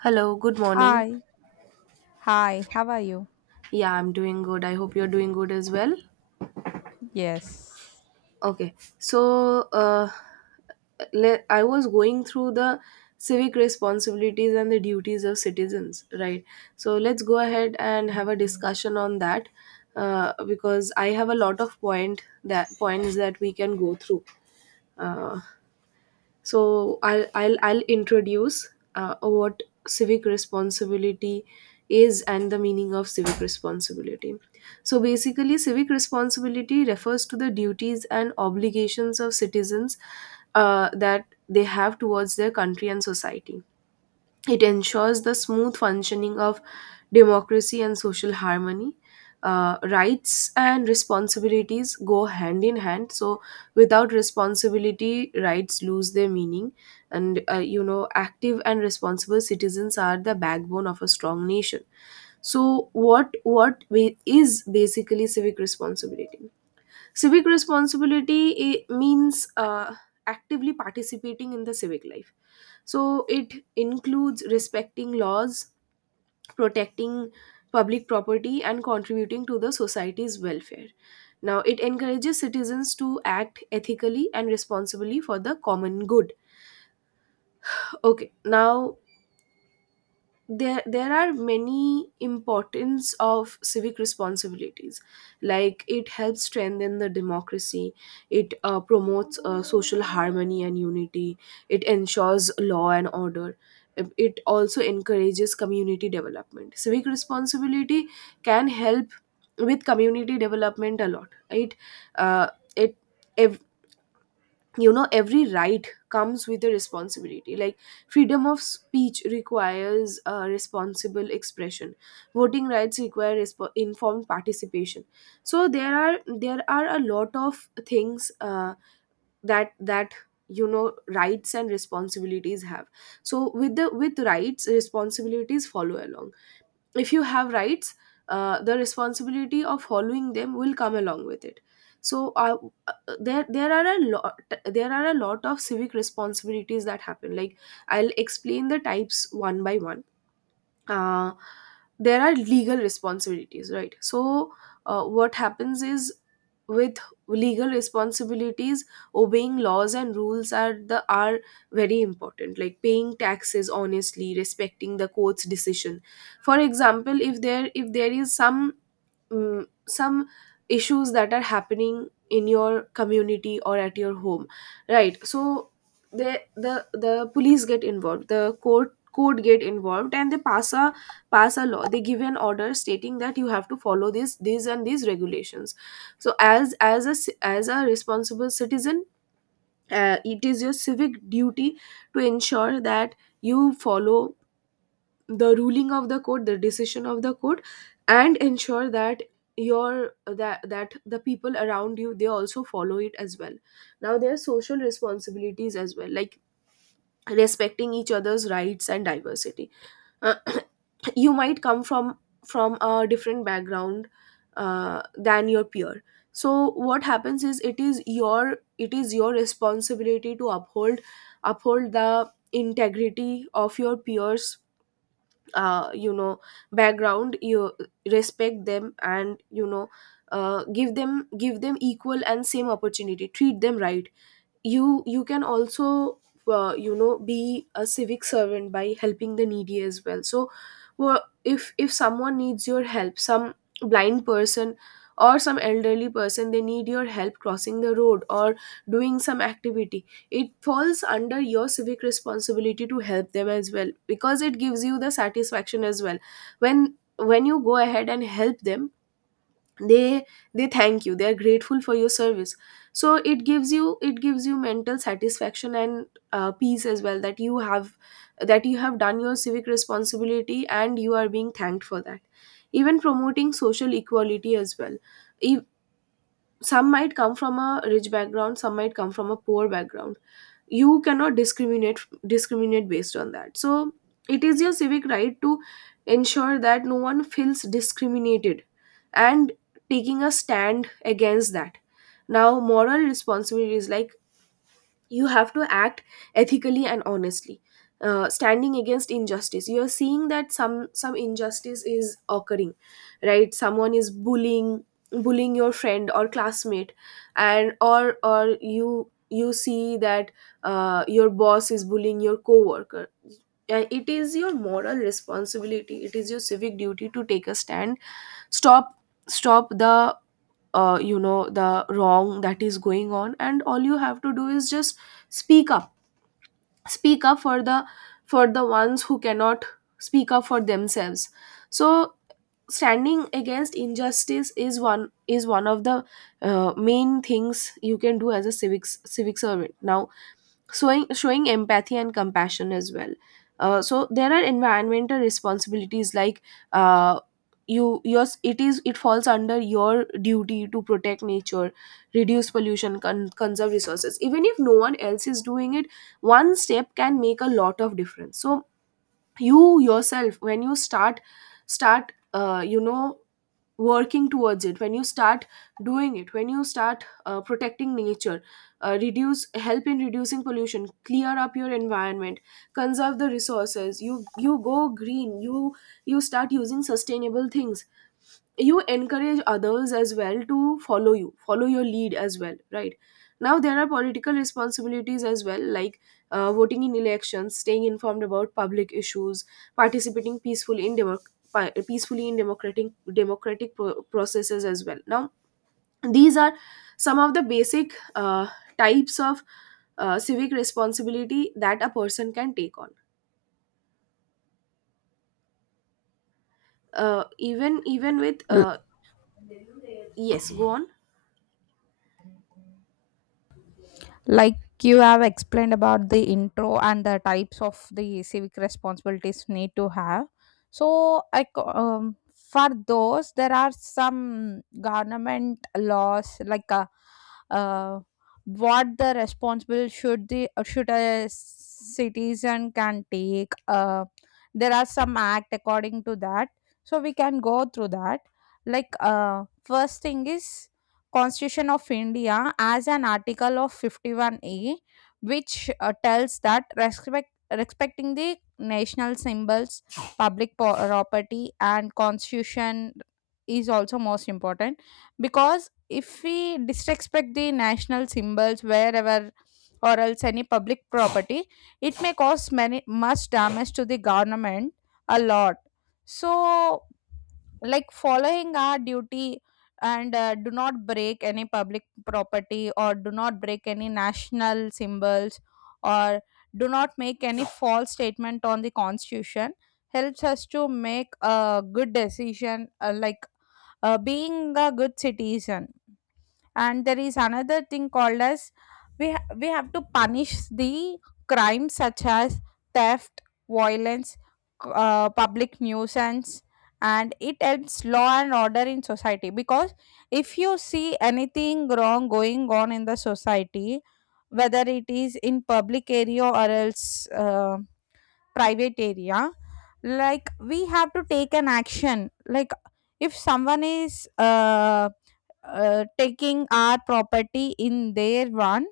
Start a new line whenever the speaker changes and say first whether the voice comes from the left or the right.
right: Hello, good morning.
left: Hi. Hi, how are you?
right: Yeah, I'm doing good. I hope you're doing good as well.
left: Yes.
right: Okay, so uh, I was going through the civic responsibilities and the duties of citizens, right? So let's go ahead and have a discussion on that because I have a lot of points that we can go through. Uh, I'll introduce what civic responsibility is and the meaning of civic responsibility. So basically civic responsibility refers to the duties and obligations of citizens that they have towards their country and society. It ensures the smooth functioning of democracy and social harmony. Rights and responsibilities go hand in hand. So, without responsibility, rights lose their meaning. And, you know, active and responsible citizens are the backbone of a strong nation. So, what ba- is basically civic responsibility? Civic responsibility means actively participating in the civic life. So it includes respecting laws, protecting public property, and contributing to the society's welfare. Now, it encourages citizens to act ethically and responsibly for the common good. Okay, now there are many importance of civic responsibilities, like it helps strengthen the democracy, it promotes social harmony and unity, it ensures law and order, it also encourages community development. Civic responsibility can help with community development a lot. Uh, it ev- you know, every right comes with a responsibility, like freedom of speech requires responsible expression, voting rights require informed participation. So there are a lot of things that that you know, rights and responsibilities have. So with rights, responsibilities follow along. If you have rights, the responsibility of following them will come along with it. so uh, uh, there there are a lot there are a lot of civic responsibilities that happen. Like, I'll explain the types one by one. uh, there are legal responsibilities, right? So, what happens is, with legal responsibilities, obeying laws and rules are very important. Like paying taxes honestly, respecting the court's decision. For example, if there is some some issues that are happening in your community or at your home, right? So the police get involved, the court get involved, and they pass a law, they give an order stating that you have to follow this these and these regulations. So as a responsible citizen, it is your civic duty to ensure that you follow the ruling of the court, the decision of the court, and ensure that your that that the people around you, they also follow it as well. Now there are social responsibilities as well, like respecting each other's rights and diversity. uh, you might come from a different background, than your peer. So what happens is, it is your responsibility to uphold the integrity of your peers, you know, background. You respect them, and you know, give them equal and same opportunity, treat them right. You can also you know, be a civic servant by helping the needy as well. So well, if someone needs your help, some blind person or some elderly person, they need your help crossing the road or doing some activity, it falls under your civic responsibility to help them as well, because it gives you the satisfaction as well. When you go ahead and help them, they thank you, they are grateful for your service. So it gives you mental satisfaction and peace as well, that you have done your civic responsibility and you are being thanked for that. Even promoting social equality as well. If, Some might come from a rich background, some might come from a poor background, you cannot discriminate based on that. So it is your civic right to ensure that no one feels discriminated, and taking a stand against that. Now, moral responsibilities, like you have to act ethically and honestly. Standing against injustice. You are seeing that some injustice is occurring, right? Someone is bullying your friend or classmate, and or you see that your boss is bullying your coworker, and it is your moral responsibility, it is your civic duty to take a stand. Stop stop the you know, the wrong that is going on, and all you have to do is just speak up. Speak up for the ones who cannot speak up for themselves. So standing against injustice is one of the main things you can do as a civic servant. Now, showing empathy and compassion as well. So there are environmental responsibilities, like uh, you yours it is, it falls under your duty to protect nature, reduce pollution, conserve resources, even if no one else is doing it. One step can make a lot of difference. So you yourself, when you start you know, working towards it, when you start doing it, when you start protecting nature, reduce help in reducing pollution, clear up your environment, conserve the resources, you go green, you start using sustainable things, you encourage others as well to follow you, follow your lead as well, right? Now there are political responsibilities as well, like voting in elections, staying informed about public issues, participating peacefully in democratic processes as well. Now, these are some of the basic types of civic responsibility that a person can take on. Even even with Yes, go on.
left: Like you have explained about the intro and the types of the civic responsibilities need to have, so for those there are some government laws. Uh, what the responsible should a citizen can take, there are some act according to that, so we can go through that. First thing is Constitution of India as an article of 51A, which tells that respecting the national symbols, property and constitution is also most important, because if we disrespect the national symbols wherever or else any public property, it may cause many much damage to the government a lot. So like following our duty, and do not break any public property or do not break any national symbols, or do not make any false statement on the constitution, helps us to make a good decision, like being a good citizen. And there is another thing called as, we have to punish the crimes such as theft, violence, public nuisance, and it helps law and order in society, because if you see anything wrong going on in the society, whether it is in public area or else private area, like we have to take an action. Like if someone is taking our property in their one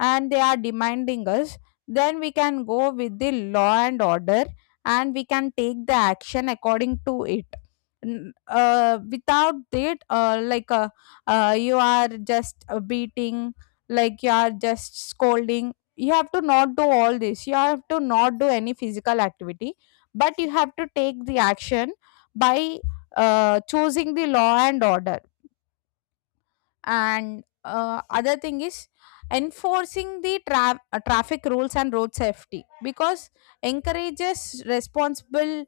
left: and they are demanding us, then we can go with the law and order and we can take the action according to it. Without that, you are just beating, like you are just scolding. You have to not do all this, you have to not do any physical activity, but you have to take the action by choosing the law and order. And other thing is enforcing the traffic rules and road safety, because encourages responsible,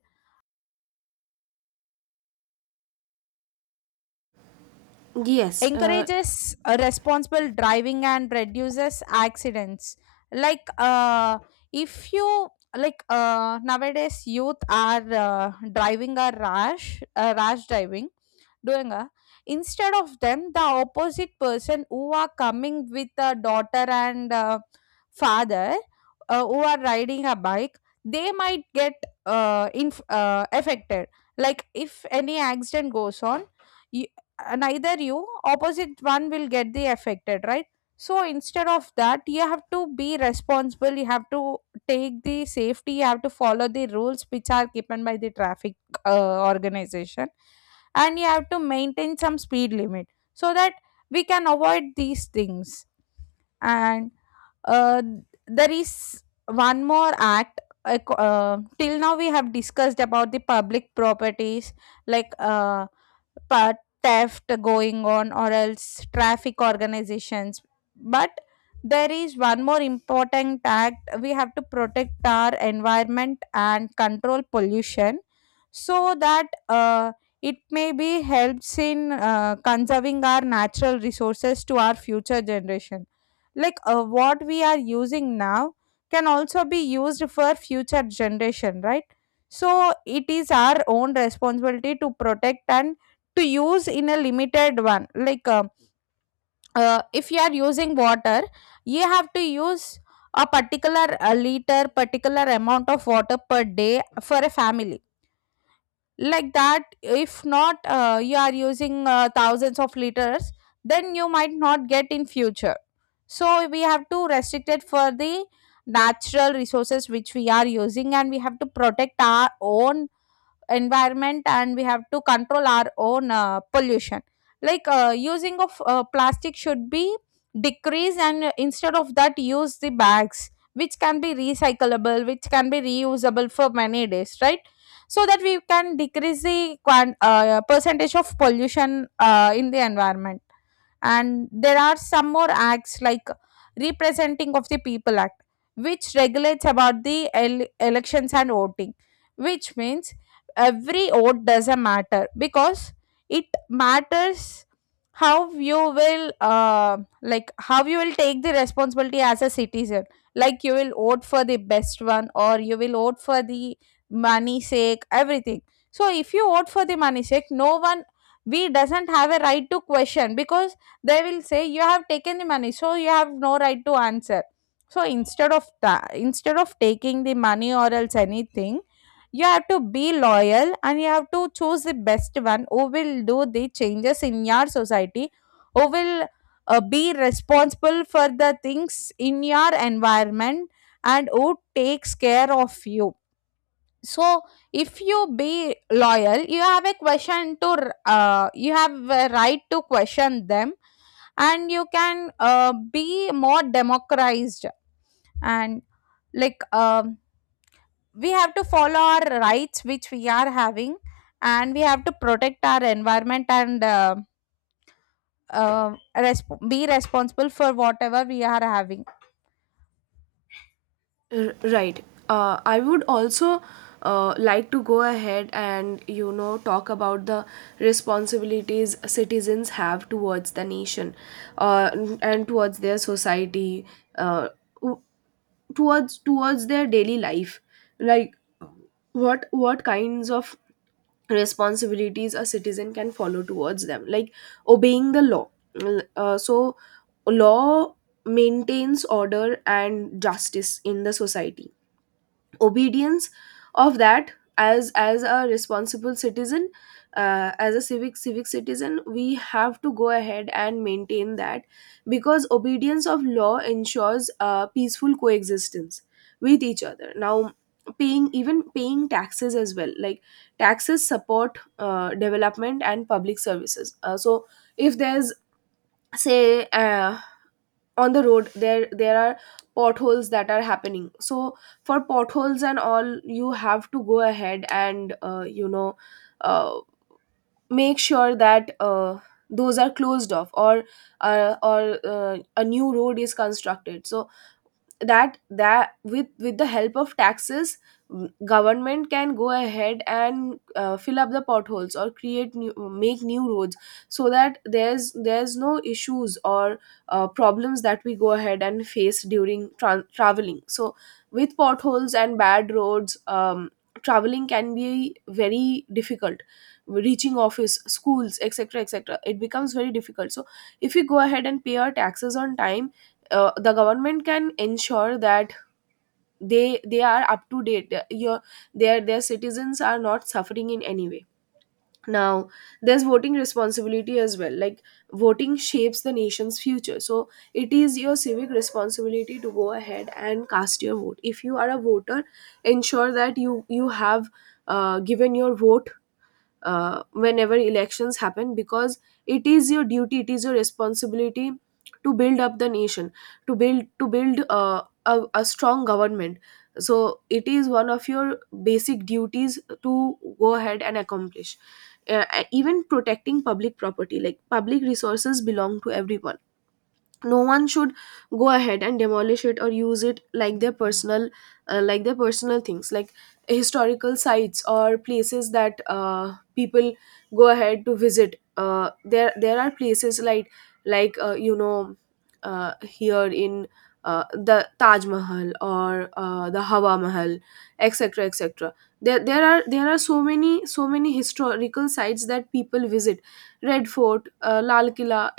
right: Yes,
left: encourages responsible driving and reduces accidents. Like uh, if you like uh, nowadays youth are driving a rash driving, doing a, instead of them the opposite person who are coming with a daughter and father, who are riding a bike, they might get affected. Like if any accident goes on, neither you opposite one will get the affected, right? So instead of that, you have to be responsible, you have to take the safety, you have to follow the rules which are given by the traffic organization, and you have to maintain some speed limit so that we can avoid these things. And uh, there is one more act. Till now we have discussed about the public properties, like pa- theft going on or else traffic organizations, but there is one more important act. We have to protect our environment and control pollution, so that it may be helps in conserving our natural resources to our future generation. Like what we are using now can also be used for future generation, right? So it is our own responsibility to protect and to use in a limited one. Like if you are using water, you have to use a particular a liter particular amount of water per day for a family. Like that, if not, you are using thousands of liters, then you might not get in future. So we have to restrict it for the natural resources which we are using, and we have to protect our own environment, and we have to control our own pollution. Like using of plastic should be decreased, and instead of that use the bags which can be recyclable, which can be reusable for many days, right? So that we can decrease the percentage of pollution in the environment. And there are some more acts like representing of the people act, which regulates about the elections and voting. Which means every vote doesn't matter, because it matters how you will, like how you will take the responsibility as a citizen. Like you will vote for the best one, or you will vote for the money sake, everything. So if you vote for the money sake, no one, we doesn't have a right to question, because they will say you have taken the money, so you have no right to answer. So instead of instead of taking the money or else anything, you have to be loyal, and you have to choose the best one who will do the changes in your society, who will be responsible for the things in your environment, and who takes care of you. So if you be loyal, you have a question to you have a right to question them, and you can be more democratized. And like um, we have to follow our rights which we are having, and we have to protect our environment and be responsible for whatever we are having.
right: Right. I would also like to go ahead and, you know, talk about the responsibilities citizens have towards the nation, uh, and towards their society. Uh, towards their daily life, like what kinds of responsibilities a citizen can follow towards them, like obeying the law. So law maintains order and justice in the society. Obedience of that, as a responsible citizen, as a civic citizen, we have to go ahead and maintain that, because obedience of law ensures peaceful coexistence with each other. Now, paying, even paying taxes as well, like taxes support development and public services. So if there's, say on the road, there are potholes that are happening. So for potholes and all, you have to go ahead and you know, uh, make sure that those are closed off, or a new road is constructed, so that with the help of taxes, government can go ahead and fill up the potholes or create new make new roads, so that there's no issues or problems that we go ahead and face during traveling. So with potholes and bad roads, traveling can be very difficult, reaching office, schools, etc, etc. It becomes very difficult. So if you go ahead and pay our taxes on time, the government can ensure that they are up to date. Your their citizens are not suffering in any way. Now, there's voting responsibility as well, like voting shapes the nation's future. So it is your civic responsibility to go ahead and cast your vote, if you are a voter. Ensure that you have given your vote whenever elections happen, because it is your duty, it is your responsibility to build up the nation, to build a strong government. So it is one of your basic duties to go ahead and accomplish. uh, Even protecting public property, like public resources belong to everyone. No one should go ahead and demolish it or use it like their personal, things, like historical sites or places that people go ahead to visit. There are places like you know, here in, the Taj Mahal or the Hawa Mahal, etc, etc. There are so many so many historical sites that people visit. Red Fort, Lal Killa.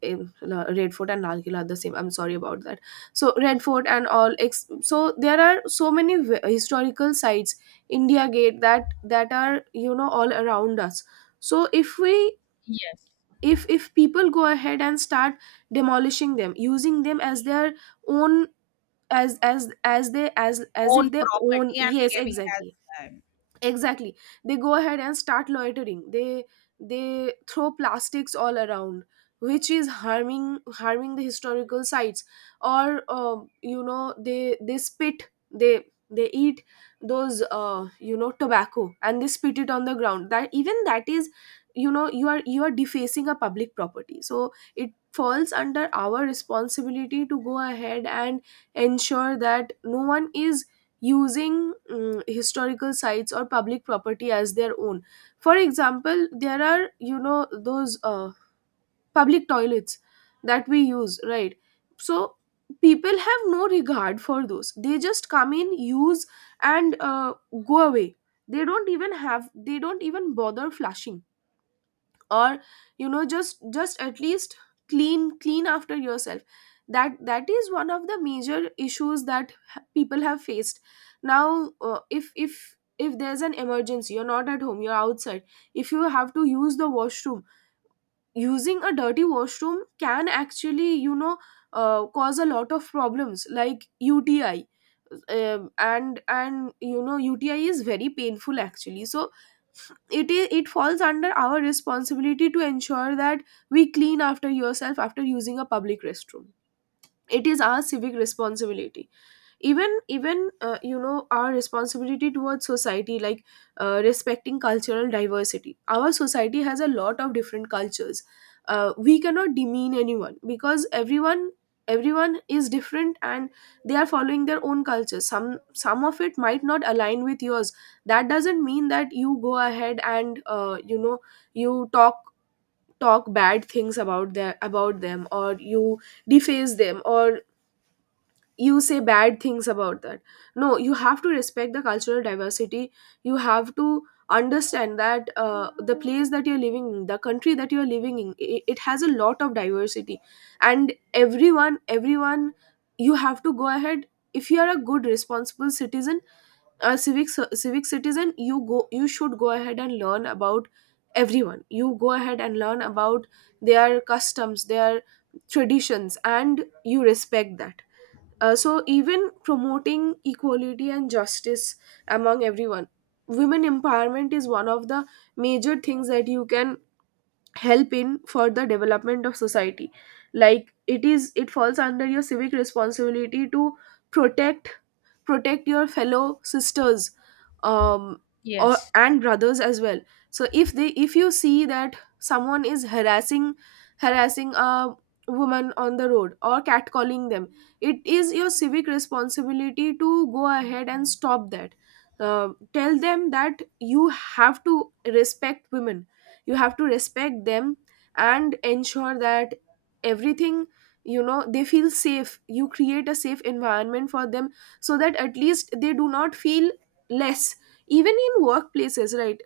right: In Red Fort and Lal Killa are the same. I'm sorry about that. So Red Fort and all. So there are so many historical sites, India Gate, that that are, you know, all around us. So if we
left: Yes.
right: if people go ahead and start demolishing them, using them as their own, as if
left: Own
right: they own.
left: property and
right: Yes,
left: behaving as
right: exactly,
left: um,
right: exactly, they go ahead and start loitering. They throw plastics all around, which is harming the historical sites. Or you know, they spit, they eat those you know, tobacco, and they spit it on the ground. That, even that is, you know, you are defacing a public property. So it falls under our responsibility to go ahead and ensure that no one is using historical sites or public property as their own. For example, there are, you know, those public toilets that we use, right? So people have no regard for those. They just come in, use, and go away. They don't even have, they don't even bother flushing. Or you know, just at least clean after yourself. That is one of the major issues that people have faced. Now if if there's an emergency, you're not at home, you're outside, if you have to use the washroom, using a dirty washroom can actually, you know, cause a lot of problems like UTI. And you know, UTI is very painful actually. So it is, it falls under our responsibility to ensure that we clean after yourself after using a public restroom. It is our civic responsibility. Even you know, our responsibility towards society, like respecting cultural diversity. Our society has a lot of different cultures. We cannot demean anyone, because everyone is different, and they are following their own culture. Some of it might not align with yours. That doesn't mean that you go ahead and you know, you talk, talk bad things about their about them, or you deface them, or you say bad things about that. No, you have to respect the cultural diversity. You have to understand that the place that you're living in, the country that you're living in, it has a lot of diversity. And everyone, you have to go ahead, if you are a good responsible citizen, a civic citizen, you should go ahead and learn about everyone. You go ahead and learn about their customs, their traditions, and you respect that. So, even promoting equality and justice among everyone, women empowerment is one of the major things that you can help in for the development of society. Like, it is, it falls under your civic responsibility to protect protect your fellow sisters, um or
left: yes.
right: and brothers as well. So if they if you see that someone is harassing a woman on the road or catcalling them, it is your civic responsibility to go ahead and stop that. Tell them that you have to respect women, you have to respect them, and ensure that everything, you know, they feel safe. You create a safe environment for them, so that at least they do not feel less. Even in workplaces, right?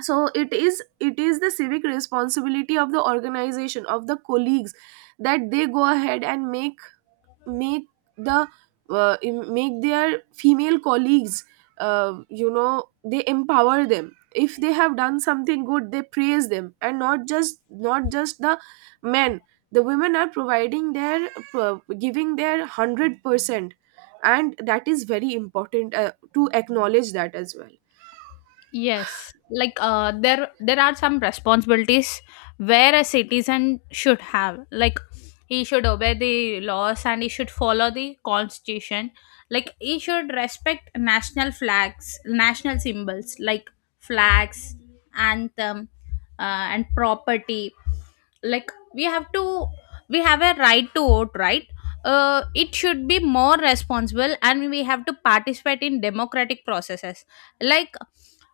right: So it is the civic responsibility of the organization, of the colleagues, that they go ahead and make the make their female colleagues you know, they empower them. If they have done something good, they praise them, and not just the men. The women are providing their, giving their 100%, and that is very important, to acknowledge that as well.
left: Yes, like there are some responsibilities where a citizen should have. Like he should obey the laws and he should follow the constitution. Like he should respect national flags, national symbols like flags, anthem, and property. Like we have to, we have a right to vote, right? It should be more responsible, and we have to participate in democratic processes. Like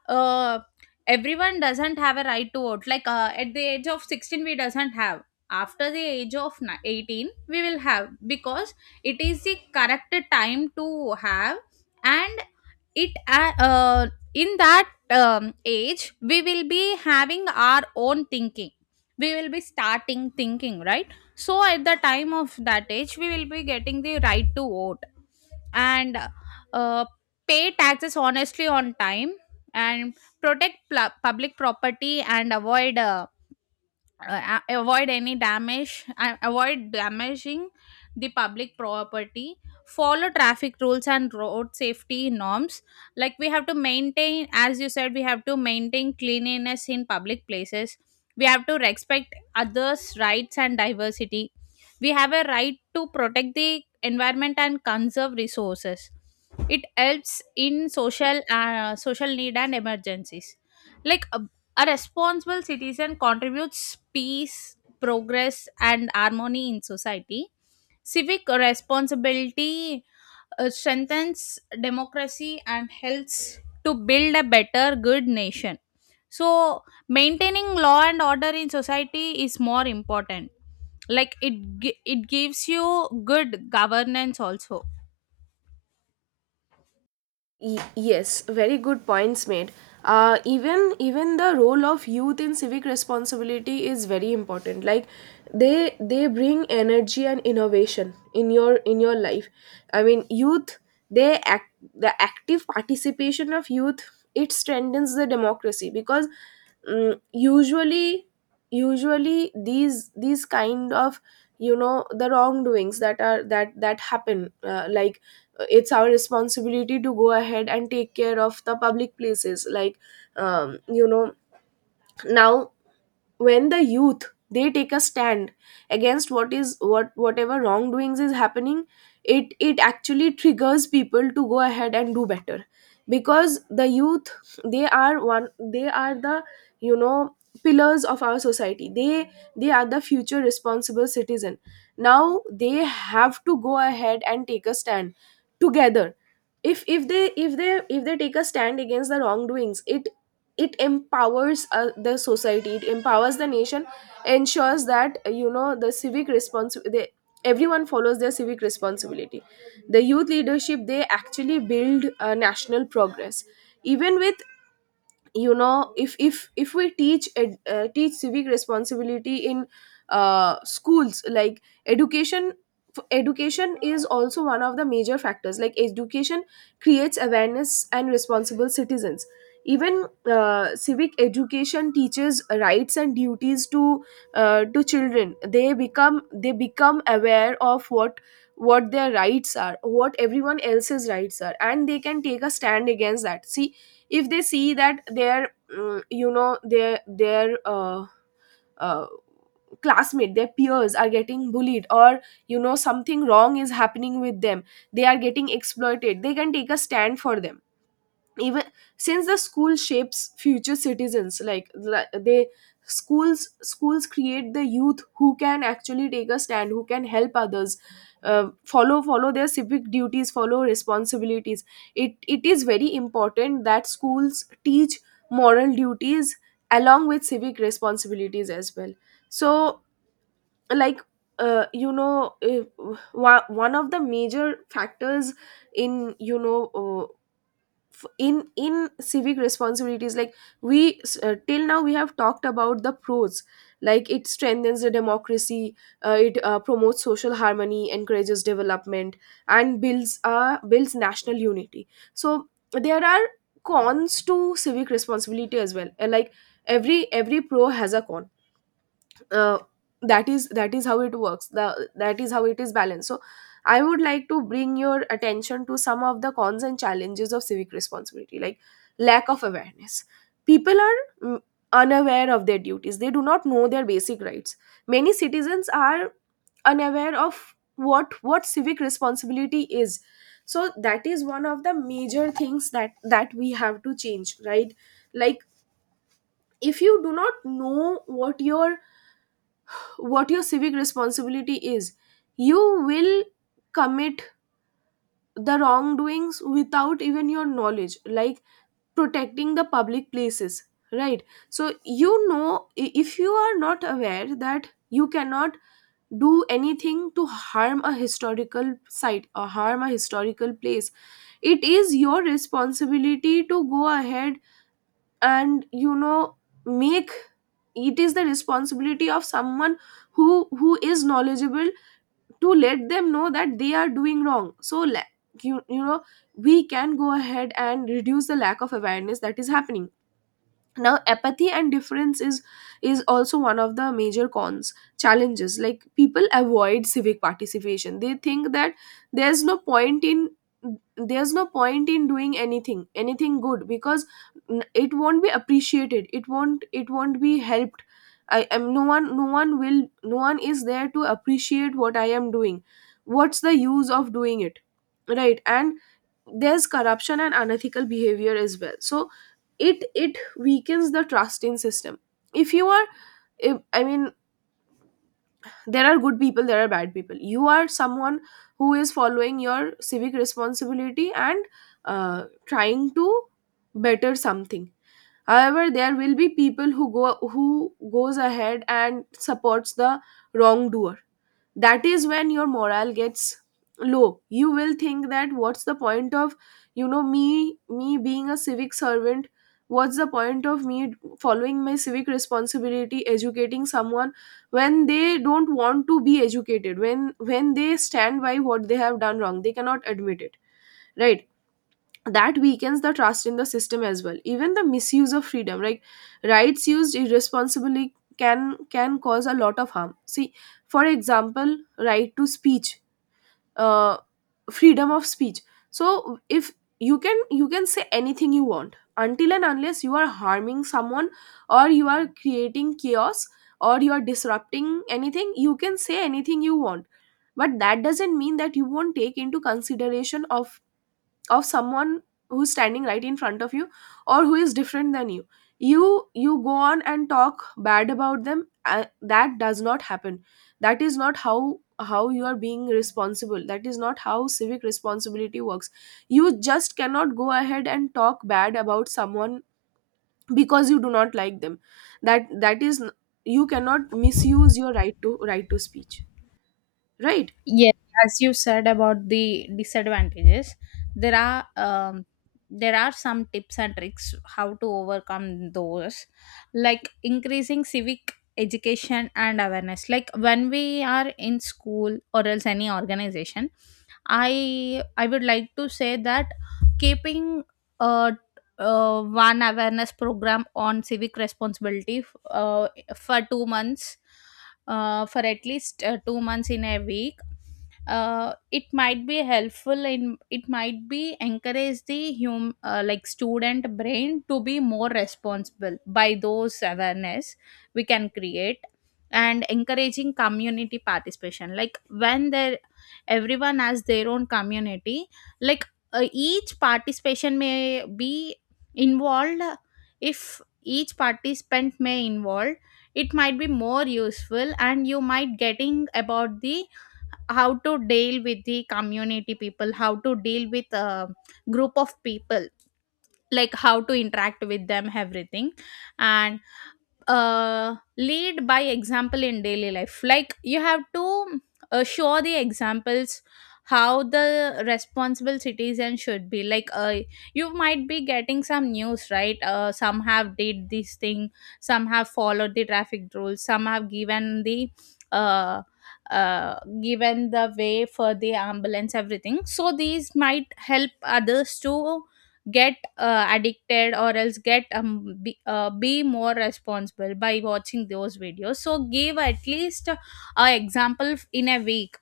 left: uh, Everyone doesn't have a right to vote. Like at the age of 16 we doesn't have, after the age of 18 we will have, because it is the correct time to have. And it in that age we will be having our own thinking, we will be starting thinking, right? So at the time of that age we will be getting the right to vote. And uh, pay taxes honestly on time, and protect pla public property and avoid avoid any damage, avoid damaging the public property. Follow traffic rules and road safety norms. Like we have to maintain, as you said, we have to maintain cleanliness in public places. We have to respect others rights and diversity. We have a right to protect the environment and conserve resources. It helps in social social need and emergencies. Like a responsible citizen contributes peace, progress, and harmony in society. Civic responsibility strengthens democracy and helps to build a better, good nation. So, maintaining law and order in society is more important. Like it, it gives you good governance also.
right: Yes, very good points made. Even the role of youth in civic responsibility is very important. Like, they bring energy and innovation in your life. I mean, youth, they act, the active participation of youth, it strengthens the democracy. Because mm, usually usually these kind of, you know, the wrongdoings that are that that happen, like, it's our responsibility to go ahead and take care of the public places. Like you know, now, when the youth, they take a stand against whatever wrongdoings is happening, it actually triggers people to go ahead and do better. Because the youth, they are the, you know, pillars of our society. They they are the future responsible citizen. Now they have to go ahead and take a stand together. If if they take a stand against the wrongdoings, it empowers the society, it empowers the nation. Ensures that you know, the civic response they, everyone follows their civic responsibility. The youth leadership, they actually build national progress. Even with, you know, if we teach civic responsibility in schools. Like education, education is also one of the major factors. Like education creates awareness and responsible citizens. Even civic education teaches rights and duties to children. They become, they become aware of what their rights are, what everyone else's rights are, and they can take a stand against that. See, if they see that their you know, their uh, classmate, their peers are getting bullied, or you know, something wrong is happening with them, they are getting exploited, they can take a stand for them. Even, since the school shapes future citizens, like the- they schools create the youth who can actually take a stand, who can help others follow their civic duties, follow responsibilities. It is very important that schools teach moral duties along with civic responsibilities as well. So, like, you know, one of the major factors in, you know, in civic responsibilities, like, till now we have talked about the pros. Like, it strengthens the democracy, it promotes social harmony, encourages development, and builds national unity. So, there are cons to civic responsibility as well. Like, every pro has a con. uh, that is how it works. That is how it is balanced. So I would like to bring your attention to some of the cons and challenges of civic responsibility. Like, lack of awareness. People are unaware of their duties, they do not know their basic rights. Many citizens are unaware of what civic responsibility is. So that is one of the major things that we have to change, right? Like, if you do not know what your civic responsibility is, you will commit the wrongdoings without even your knowledge. Like, protecting the public places, right? So, you know, if you are not aware that you cannot do anything to harm a historical site or harm a historical place, it is your responsibility to go ahead and, you know, make, it is the responsibility of someone who is knowledgeable to let them know that they are doing wrong. So you know, we can go ahead and reduce the lack of awareness that is happening. Now, apathy and difference is also one of the major cons, challenges. Like, people avoid civic participation. They think that there's no point in there's no point in doing anything good, because it won't be appreciated, it won't be helped. I am no one, no one will no one is there to appreciate what I am doing. What's the use of doing it, right? And there's corruption and unethical behavior as well. So it weakens the trust in system. If you are, if, I mean, there are good people, there are bad people. You are someone who is following your civic responsibility and trying to better something. However, there will be people who go who goes ahead and supports the wrongdoer. That is when your morale gets low. You will think that, what's the point of, you know, me being a civic servant? What's the point of me following my civic responsibility, educating someone when they don't want to be educated, when they stand by what they have done wrong, they cannot admit it, right? That weakens the trust in the system as well. Even the misuse of freedom, like rights used irresponsibly can cause a lot of harm. See, for example, right to speech, uh, freedom of speech. So if you can say anything you want, until and unless you are harming someone, or you are creating chaos, or you are disrupting anything, you can say anything you want. But that doesn't mean that you won't take into consideration of someone who's standing right in front of you, or who is different than you. you you go on and talk bad about them. That does not happen. That is not how you are being responsible. That is not how civic responsibility works. You just cannot go ahead and talk bad about someone because you do not like them. That that is You cannot misuse your right to speech, right?
left: Yeah, as you said about the disadvantages, there are there are some tips and tricks how to overcome those, like increasing civic education and awareness. Like when we are in school or else any organization, I would like to say that keeping uh, one awareness program on civic responsibility for 2 months, for at least 2 months in a week, it might be helpful in, it might be encourage the hum like student brain to be more responsible. By those awareness we can create, and encouraging community participation. Like when there, everyone has their own community. Like each participation may be involved, if each participant may involve, it might be more useful, and you might getting about the, how to deal with the community people, how to deal with a group of people, like how to interact with them, everything. And lead by example in daily life. Like you have to show the examples how the responsible citizen should be. Like you might be getting some news, right? Some have did this thing, some have followed the traffic rules, some have uh, uh, given the way for the ambulance, everything. So these might help others to get addicted, or else get be more responsible by watching those videos. So give at least a example in a week.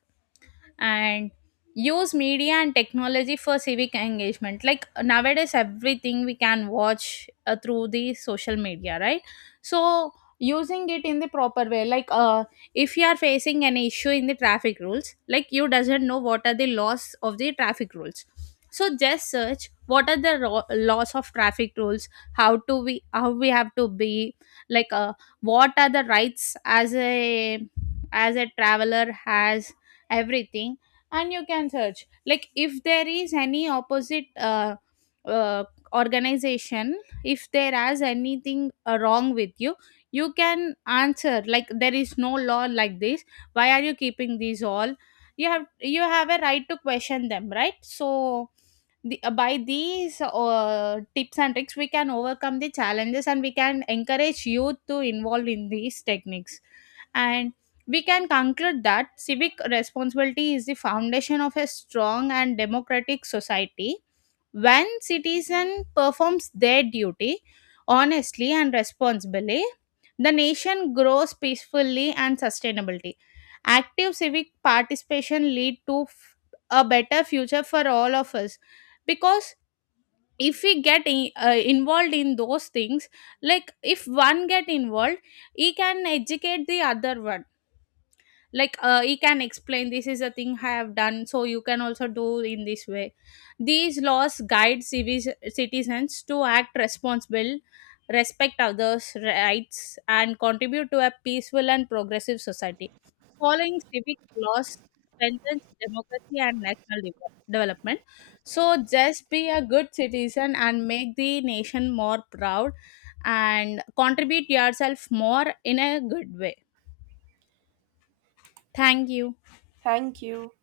left: And use media and technology for civic engagement. Like nowadays everything we can watch through the social media, right? So using it in the proper way. Like if you are facing an issue in the traffic rules, like you doesn't know what are the laws of the traffic rules, so just search what are the laws of traffic rules, how we have to be, like what are the rights as a, as a traveler has, everything. And you can search, like if there is any opposite uh, organization, if there is anything wrong with you, you can answer like there is no law like this, why are you keeping these all. You have you have a right to question them, right? So the, by these tips and tricks we can overcome the challenges, and we can encourage youth to involve in these techniques. And we can conclude that civic responsibility is the foundation of a strong and democratic society. When citizen performs their duty honestly and responsibly, the nation grows peacefully and sustainably. Active civic participation lead to a better future for all of us. Because if we get involved in those things, like if one get involved, he can educate the other one. Like he can explain this is a thing I have done, so you can also do in this way. These laws guide citizens to act responsible, respect others rights, and contribute to a peaceful and progressive society. Following civic laws strengthens democracy and national development. So just be a good citizen and make the nation more proud, and contribute yourself more in a good way. Thank you.
right: Thank you.